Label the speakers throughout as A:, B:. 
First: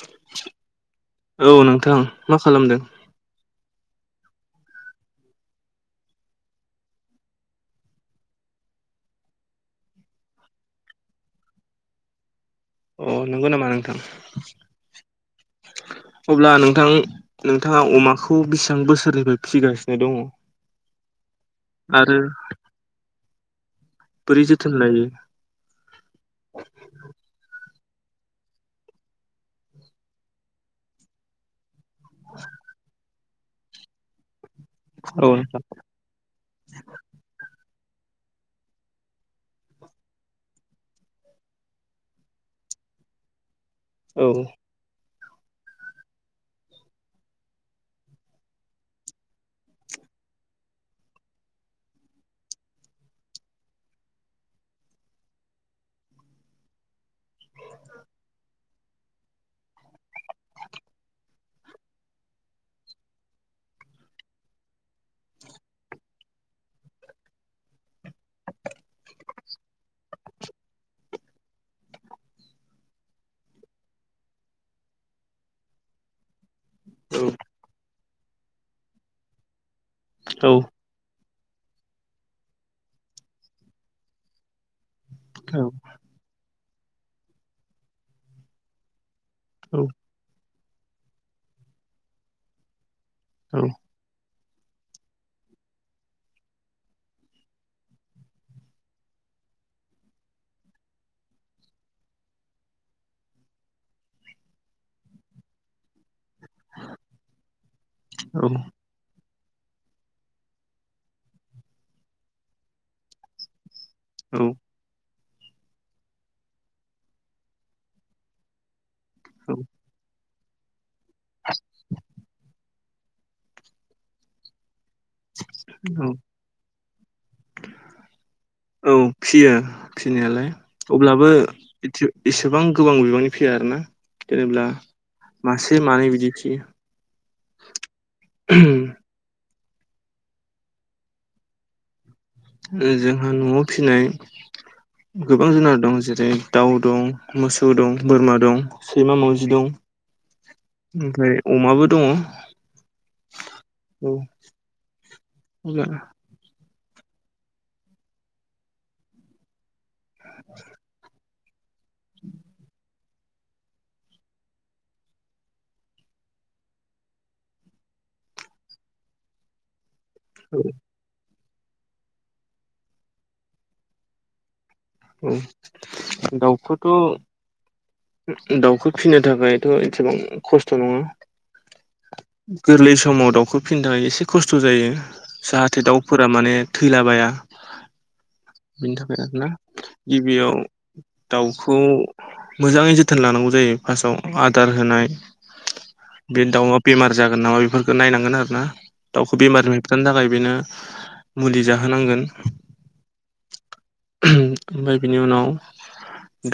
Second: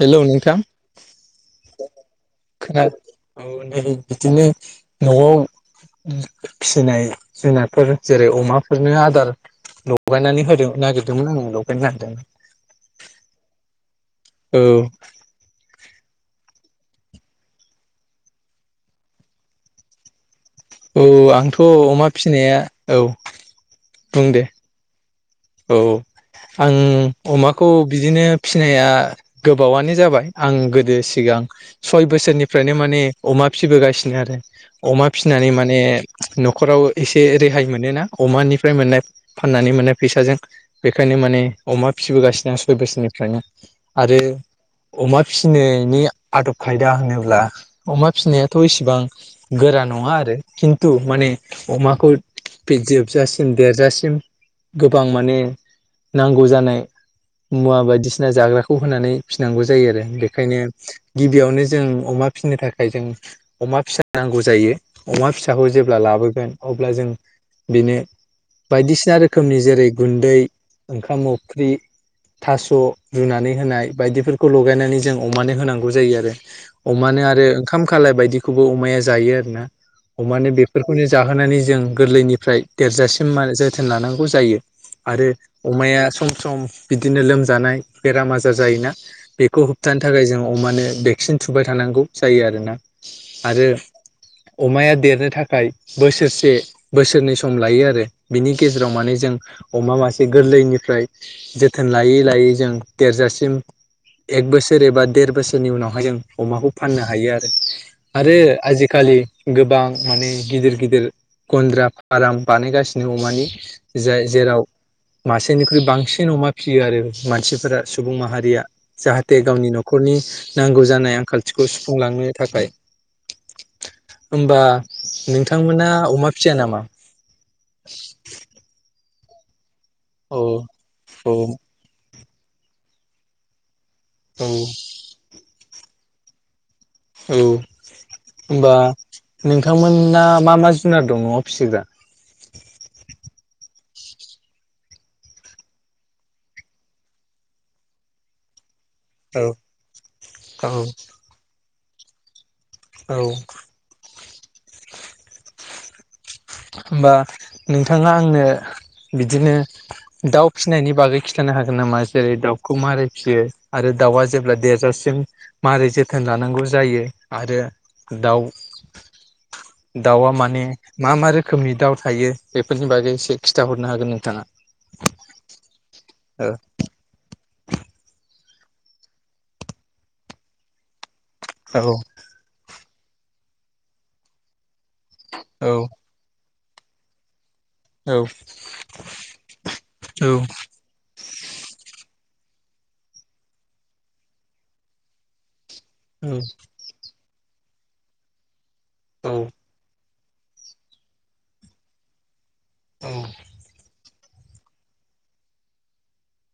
A: हेल' नोंथां
B: औ नोंथां मा खालामदों
A: खोना औ नै बिदिनो न'आव फिसिनाय जुनारफोर जेरै अमाफोरनो आदार लगायनानै होदों नागिरदोंमोन आं लगायना होदों।
B: अ नंगौ नामा नोंथां।
A: औ
B: अब्ला नोंथां नोंथाङा अमाखौ बेसेबां बोसोरनिफ्राय फिसिगासिनो दङ?
A: औ आंथ' अमा
B: आरो
A: फिसिनाया औ बुं
B: बोरै
A: दे
B: जोथोन लायो?
A: औ आं अमाखौ बिदिनो फिनाया गोबावानो जाबाय आं गोदो सिगां सय बोसोरनिफ्रायनो माने अमा फिबोगासिनो आरो अमा
B: औ
A: फिनानै
B: नोंथां
A: माने नखराव एसे रेहाय मोनोना अमानिफ्राय मोननाय फाननानै मोननाय फैसाजों बेखायनो माने अमा फिसिगासिनो आं सय बोसोरनिफ्रायनो आरो
B: औ
A: अमा फिनोनायनि आदब खायदा होनोब्ला अमा फिसिनायाथ इसिबां गोरा नङा आरो खिन्थु माने अमाखौ फि जोबजासिम देरजासिम गोबां माने नांगौ जानाय मुवा बायदिसिना जाग्राखौ होनानै फिनांगौ जायो आरो बेखायनो गिबियावनो जों अमा फिनो थाखाय जों अमा फिसा नांगौ जायो अमा फिसाखौ जेब्ला लाबोगोन अब्ला जों बिनो बायदिसिना रोखोमनि जेरै गुन्दै ओंखाम अफ्रि थास रुनानै होनाय बायदिफोरखौ लगायनानै जों अमानो होनांगौ जायो आरो
B: औ
A: अमानो आरो ओंखाम खालाय बायदिखौबो अमाया जायो आरो ना
B: औ
A: अमानो बेफोर खौनो जाहोनानै जों गोरलैनिफ्राय देरजासिम मा जोथोन लानांगौ जायो आरो अमाया सम सम बिदिनो लोमजानाय बेराम आजार जायोना बे खौ
B: औ
A: होबथानो थाखाय जों अमानो भेक्सिन थुबाय थानांगौ जायो आरोना आरो अमाया देरनो थाखाय बोसोरसे बोसोरनै सम लायो आरो बिनि गे जेराव माने जों अमा मासे गोरलैनिफ्राय जोथोन लायै लायै जों देरजासिम एक बोसोर एबा देर बोसोरनि उनावहाय जों अमाखौ फाननो हायो आरो आरो आजि खालि गोबां माने गिदिर गिदिर गन्द्रा फाराम बानायगासिनो अमानि जाय जेराव
B: औ
A: मासेनिख्रुइ बांसिन अमा फिसियो आरो मानसिफोरा सुबुं माहारिया जाहाथे गावनि
B: औ
A: नख खरनि नांगौ जानाय आंखालथिखौ सुफुंलांनो थाखाय होमबा नोंथांमोना
B: औ
A: अमा फिया नामा?
B: औ फियो
A: औ
B: फिनायालाय अब्लाबो
A: औ
B: [unintelligible] एसेबां गोबां बिबांनि फिया आरोना
A: औ
B: जेनेब्ला मासे मानै बिदि
A: औ होमबा नोंथांमोना मा मा जुनार दं न आव फिसिग्रा?
B: जोंहा नआव फिनाय गोबां जुनार दं जेरै दाउ दं मोसौ दं बोरमा दं। सैमा
A: औ
B: मावाजि दं, ओमफ्राय अमाबो दङ।
A: औ
B: औ अब्ला
A: होम बा नोंथाङा आंनो बिदिनो दाउ फिसिनायनि बागै खिथानो हागोन नामा जेरै दाउखौ मारै फियो आरो दाउआ जेब्ला देरजाबसिम मारै जोथोन लानांगौ जायो आरो दाउ
B: [inaudible]
A: दाउ आ
B: औ
A: माने मा मा रो खोमनि दाउ थायो बेफोरनि बागै एसे खिथाहरनो हागोन नोंथाङा
B: [unintelligible]
A: औ
B: दाउ थ दाउखौ फिनो थाखायथ एथिबां खस्थ नङा
A: औ
B: गोरलै समाव दाउखौ फिननो एसे खस्थ जायो
A: औ
B: जाहाथे दाउ फोरा माने थैलाबाया।
A: औ
B: बिनि थाखाय आरोना
A: औ
B: गिबियाव दाउखौ। मोजाङै जोथोन लानांगौ जायो फार्स्टआव आदार होनाय बे दाउआ बेमार जागोन नामा बेफोरखौ नायनांगोन आरो ना।
A: औ
B: दाउखौ बेमारनिफाय होबथानो थाखाय बेनो मुलि जाहोनांगोन
A: औ
B: ओमफ्राय बिनि उनाव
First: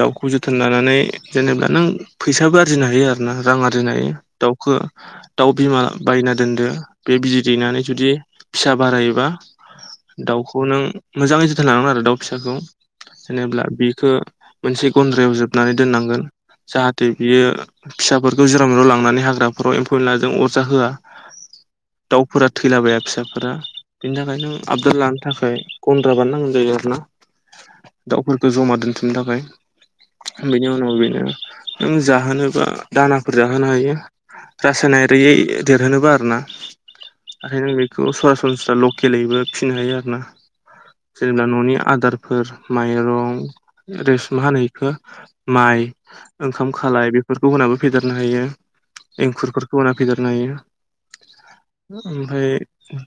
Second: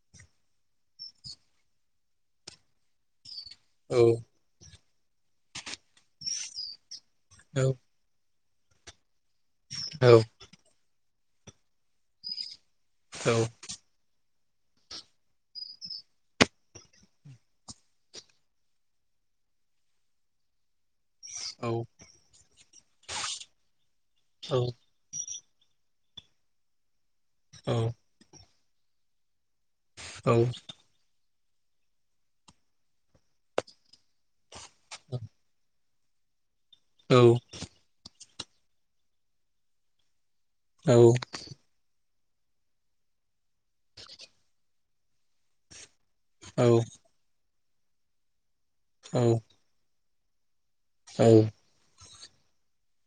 B: दाउखो जोथोन लानानै जेनेबा नों फैसाबो आरजिनो हायो आरो। ना रां आरजिनो
A: औ
B: हायो दाउखो- दाउ बिमा बायना दोनदो। बे बिदै
A: औ
B: दैनानै जुदि फिसा बारायोबा
A: औ
B: दाउखौ नों। मोजाङै जोथोन लानांगोन आरो दाउ फिसाखौ
A: औ-औ-औ-औ-औ-औ-औ-औ-औ-औ
B: जेनेब्ला बिखो। मोनसे गन्द्रायाव जोबनानै दोननांगोन। जाहाथे बियो फिसाफोरखौ जेराव मेराव लांनानै हाग्राफोराव एम्फौ एनलाजों अरजा होआ
A: औ।
B: दाउफोरा थैलाबाया फिसाफोरा बिनि थाखायनो आबदाल लानो थाखाय गन्द्रा बानाय नांगौ जायो आरोना।
A: औ।
B: दाउफोरखौ जमा दोनथुमनो थाखाय बेनि उनाव बेनो। नों जाहोनोबा दानाफोर जाहोनो हायो रासायनारियै देरहोनोबा आरोना ओंखायनो बेखौ सरासनस्रा लकेलैबो फिनो हायो आरो ना
A: औ
B: जोंना न'निया आदारफोर माइरं माइ ओंखाम खालाय बेफोरखौ होनाबो फेदेरनो हायो एंखुरफोरखौ होना फेदेरनो हायो।
A: औ।
B: ओमफाय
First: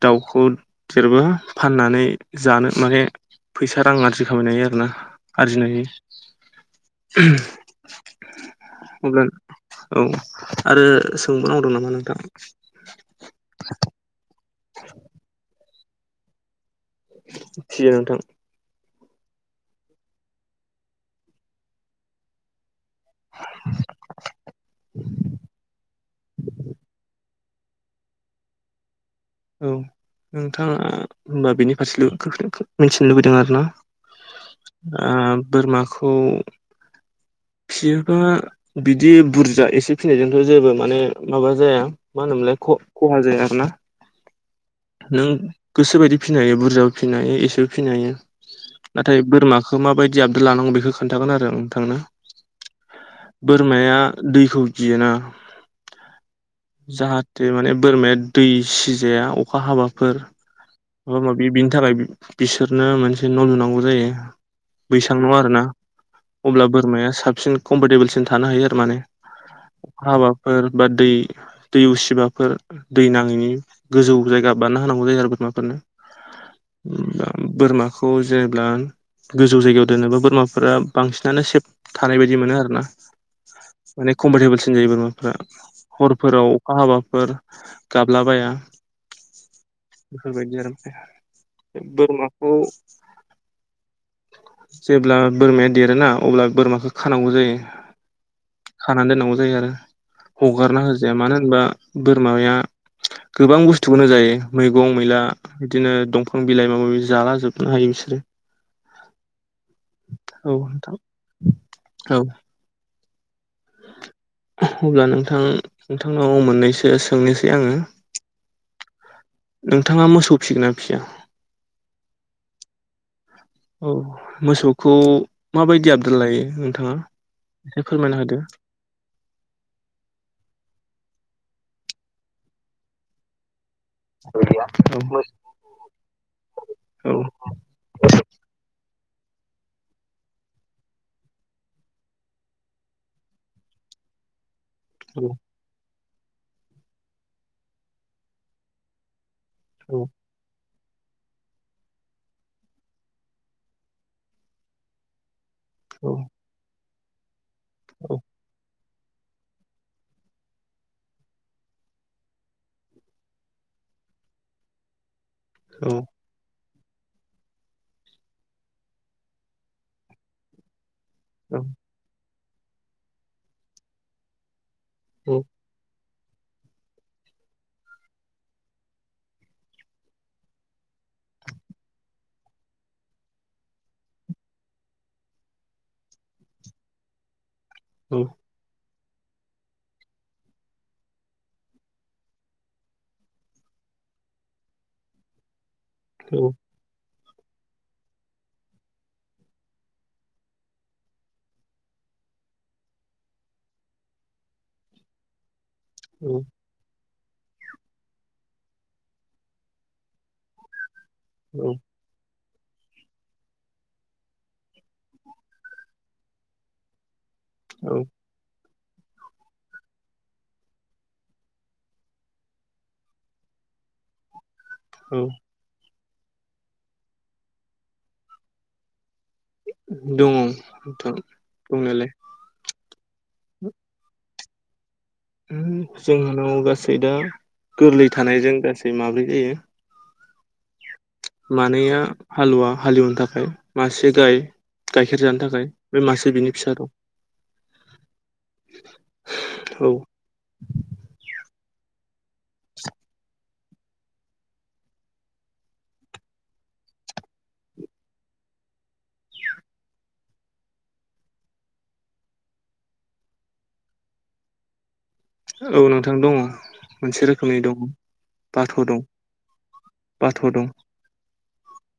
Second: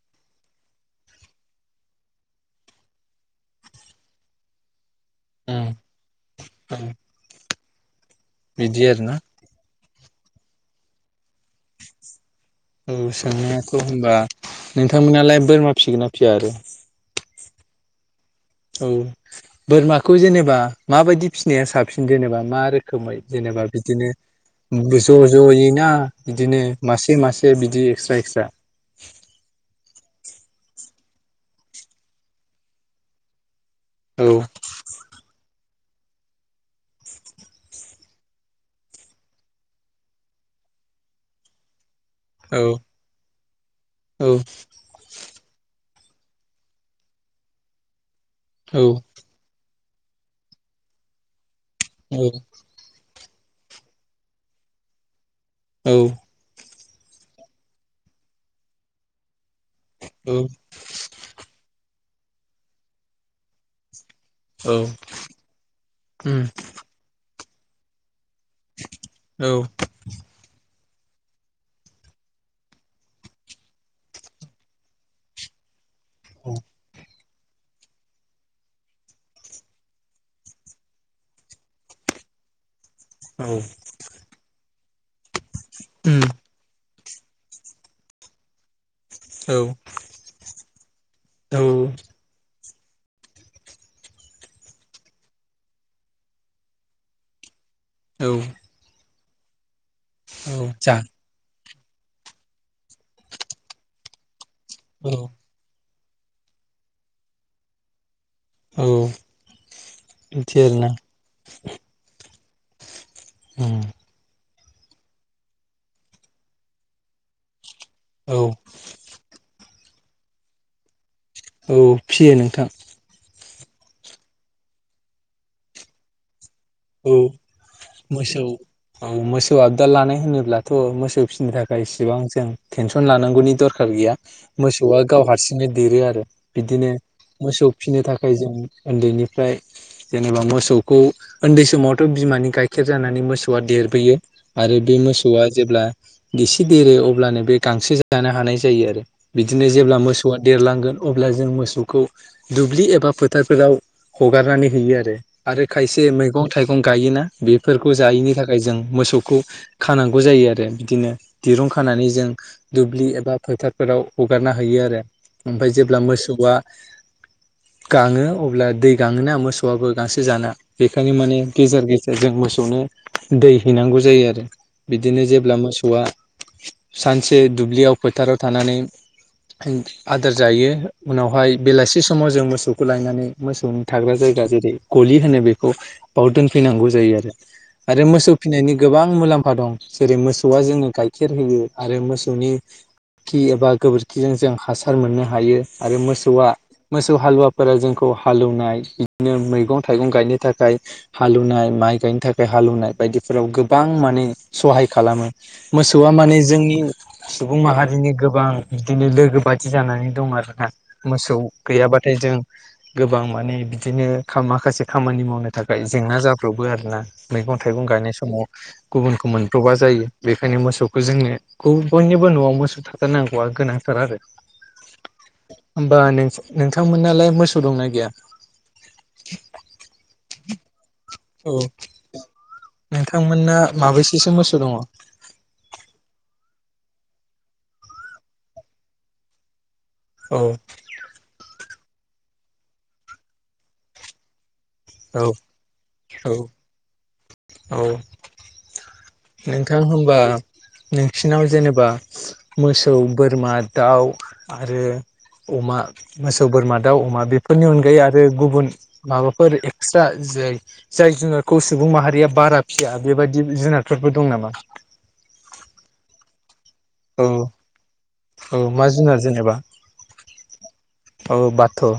B: दाउखौ देरबा फाननानै जानो माने। फैसा-रां आरजि खामायनो हायो आरोना आरजिनायनि।
A: बिदि आरोना
B: औ आरो सोंबाव नांगौ दं नामा नोंथां?
A: औ सोंनायाथ' होनबा नोंथांमोनालाय बोरमा फिगोन ना फिया आरो?
B: फियो नोंथां।
A: औ बोरमाखौ जेनेबा माबायदि फिसिनाया साबसिन जेनेबा मा रोखोम? खोमै जेनेबा बिदिनो। ज' ज'यैना बिदिनो मासे मासे बिदि एक्सट्रा एक्सट्रा
B: औ नोंथाङा होमबा बेनि फारसेल' मिथिनो लुबैदों आरोना।
A: औ
B: आ बोरमाखौ। फिसियोबा बिदि बुरजा एसे फिसिनायजोंथ' जेबो माने माबा जाया मा होनोमोनलाय?
A: औ
B: ख-खहा जाया आरोना।
A: औ
B: नों गोसोबायदि फिनो हायो बुरजाबो फिसिनो हायो, एसेबो फिनो हायो।
A: औ।
B: नाथाय बोरमाखौ माबायदि आबदाल लानांगौ बेखौ खोन्थागोन आरो आं नोंथांनो
A: औ
B: बोरमाया दैखौ गियोना।
A: औ
B: जाहाथे माने बोरमाया दै सिजाया अखा हाबाफोर
A: औ उम
B: माबा-माबि बिनि थाखाय बिसोरनो मोनसे न' लुनांगौ जायो।
A: औ
B: बैसां न' आरोना
A: उम
B: अब्ला बोरमाया साबसिन कम्फरटेबोलसिन लानो हायो आरो माने। हाबाफोर बा दै दै उसिबाफोर दै नाङैनि गोजौ जायगा बानना होनांगौ जायो आरो बोरमाफोरनो।
A: औ
B: बोरमाखौ जेब्ला गोजौ जायगायाव दोनोबा बोरमाफोरा बांसिनानो सेब थानाय बायदि मोनो आरोना।
A: औ
B: माने कम्फर्टेबोलसिन जायो बोरमाफोरा हरफोराव अखा हाबाफोर गाबलाबाया।
A: औ
B: बेफोरबायदि आरोना ओमफ्राय
A: औ
B: बोरमाखौ जेब्ला बोरमाया देरोना अब्ला बोरमाखौ खानांगौ जायो।
A: औ
B: खाना दोननांगौ जायो आरो
A: औ
B: हगारना
A: जाहा
B: होजाया मानो होनबा बोरमाया गोबां बुस्थुखोनो जायो मैगं
A: औ
B: मैला बिदिनो दंफां बिलाइ माबा माबि जाला जोबनो हायो बिसोरो।
A: औ
B: औ
A: बिदि आरोना
B: नोंथां औ।
A: [unintelligible]
B: अब्ला नोंथां नोंथांनाव मोननैसो सोंनोसै आङो।
A: औ
B: नोंथाङा मोसौ फिसिगोन ना फिसिया?
A: औ फिसियो नोंथां।
B: औ मोसौखौ माबायदि आबदा लायो? नोंथाङा
A: औ
B: एसे फोरमायना होदो
A: मोसौ औ मोसौ आबदा लानाय होनोब्लाथ' मोसौ फिसिनो थाखाय इसिबां जों टेनसन लानांगौनि दर खार गैया मोसौआ गाव
B: औ
A: हारसिंनो देरो आरो बिदिनो
B: औ
A: मोसौ फिसिनो थाखाय जों उन्दैनिफ्राय जेनेबा मोसौखौ उन्दै समावथ' बिमानि गाइखेर जानानै मोसौआ देरबोयो आरो बे
B: औ
A: मोसौआ जेब्ला एसे देरो अब्लानो बे गांसो जानो हानाय जायो आरो बिदिनो जेब्ला
B: औ
A: मोसौ मोसौआ देरलांगोन अब्ला जों मोसौखौ दुब्लि एबा फोथारफोराव हगारनानै होयो आरो। आरो खायसे
B: औ
A: मैगं थाइगं गायोना बेफोरखौ
B: औ
A: जायिनि थाखाय जों मोसौ खौ खानांगौ जायो आरो बिदिनो दिरुं खानानै जों दुब्लि एबा फोथारफोराव हगारना होयो आरो ओमफ्राय जेब्ला मोसौ मोसौआ गाङो अब्ला दै गाङोना मोसौआबो गांसो जाना बेखायनो माने
B: औ
A: गेजेर गेजेर जों मोसौनो दै हैनांगौ जायो आरो। बिदिनो जेब्ला मोसौआ सानसे दुब्लियाव फोथाराव थानानै [unintelligible] आदार जायो उनावहाय बेलासि समाव जों मोसौखौ लायनानै मोसौनि थाग्रा जायगा जेरै गलि होनो बेखौ बाव दोनफैनांगौ जायो आरो। आरो मोसौ फिनायनि गोबां मुलाम्फा दं जेरै मोसौआ जोंनो गाइखेर होयो आरो मोसौनि खि एबा गोबोरखिजों जों हासार मोननो हायो। आरो
B: औ
A: मोसौआ मोसौ हालुवाफोरा जोंखौ हालेवनाय बिदिनो मैगं थाइगं गायनो थाखाय थाखाय हालेवनाय माइ गायनो थाखाय हालेवनाय बायदिफोराव गोबां माने सहाय खालामो। मोसौआ माने जोंनि सुबुं माहारिनि गोबां बिदिनो लोगो बादि जानानै दं आरोना। मोसौ
B: औ
A: गैयाबाथाय जों गोबां माने बिदिनो खामा माखासे खामानि मावनो थाखाय जेंना जाब्रबबो आरोना मैगं थाइगं
B: औ
A: गायनाय समाव गुबुनखौ मोनब्र'बा जायो बेखायनो मोसौखौ जोंनो गु बयनिबो न'आव मोसौ थाथारनांगौआ गोनांथार आरो।
B: [unintelligible]
A: होमबा नोंथांमोनालाय मोसौ दंना गैया?
B: दङ'।
A: औ
B: दंनायालाय
A: नोंथांमोनना माबैसेसो मोसौ दङ'?
B: जोंहानाव गासै दा गोरलै थानायजों गासै माब्रै जायो।
A: औ
B: मानैया हालुवा हालेवनो थाखाय मासे गाय। गाइखेर
A: औ
B: जानो थाखाय बे मासे
A: औ
B: बिनि फिसा दं।
A: औ
B: [inaudible]
A: नोंथां
B: औ
A: होमबा नोंसिनाव जेनेबा मोसौ बोरमा दाउ आरो अमा मोसौ बोरमा दाउ अमा बेफोरनि अनगायै आरो गुबुन माबाफोर एक्सट्रा जाय जाय जुनारखौ सुबुं माहारिया बारा फिसिया बेबायदि जुनार फोरबो दं नामा?
B: औ नोंथां दङ'
A: औ
B: मोनसे रोखोमनि दङ'।
A: औ
B: बाथ'
A: मा
B: दं
A: जुनार जेनेबा
B: बाथ' दं
A: औ बाथ'।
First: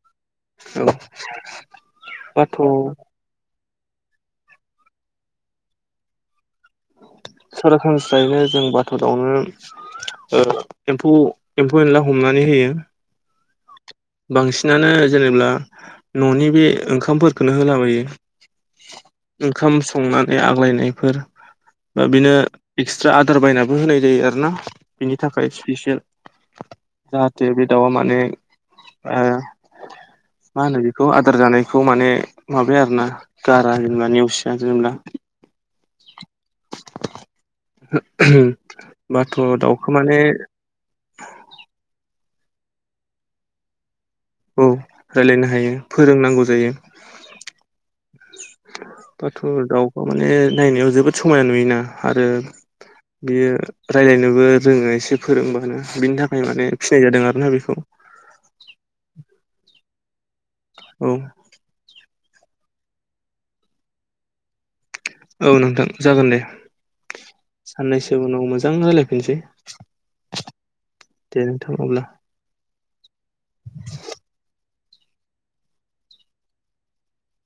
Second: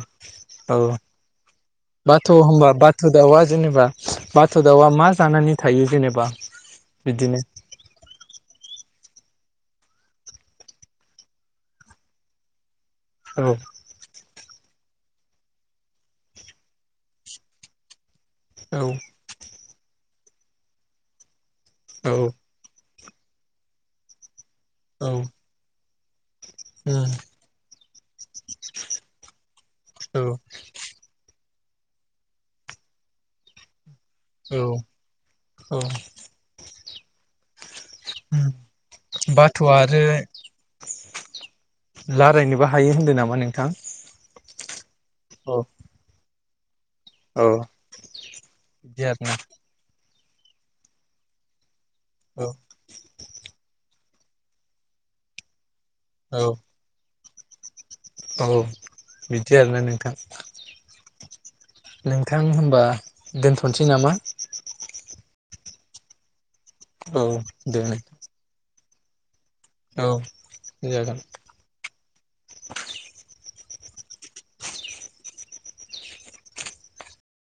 B: औ [inaudible]
A: बाथ' होमबा बाथ दाउआ जेनेबा बाथ' दाउआ मा जानानै थायो जेनेबा बिदिनो
B: सरासनस्रायैनो जों बाथौ दावनो औ एम्फौ एम्फौ एनला हमनानै होयो।
A: औ
B: बांसिनानो जेनेबा न'नि बे ओंखामफोरखौनो होलाबायो।
A: औ
B: ओंखाम संनानै आग्लायनायफोर। बा
A: औ
B: बेनो एक्सट्रा आदार बायनाबो होनाय जायो आरोना बेनि थाखाय स्पिसियेल।
A: उम
B: जाहाथे बे दाउआ माने ओ
A: औ
B: मा होनो बेखौ आदार जानायखौ माने माबाया आरो ना गारा जेनेबा ने
A: औ औ उम बाथ'
B: दाउखौ
A: आरो
B: माने
A: लारायनोबो हायो होन्दों नामा नोंथां।
B: औ रायलायनो
A: औ
B: हायो फोरोंनांगौ जायो।
A: औ
B: [unintelligible]
A: बिदि आरोना
B: बाथर दाउ माने नायनायाव जोबोद समायाना नुयोना आरो
A: औ
B: बियो राय्लायनोबो रोङो एसे फोरोंबानो बिनि थाखाय
A: औ
B: माने फिसिनाय जादों आरोना बेखौ।
A: औ बिदि आरोना नोंथां।
B: औ
A: नोंथां होनबा दोनथ'नोसै नामा।
B: औ नोंथां जागोन दे
A: औ दे नोंथां
B: साननैसो उनाव मोजां रायज्लायफिनसै।
A: औ जागोन।
B: दे नोंथां अब्ला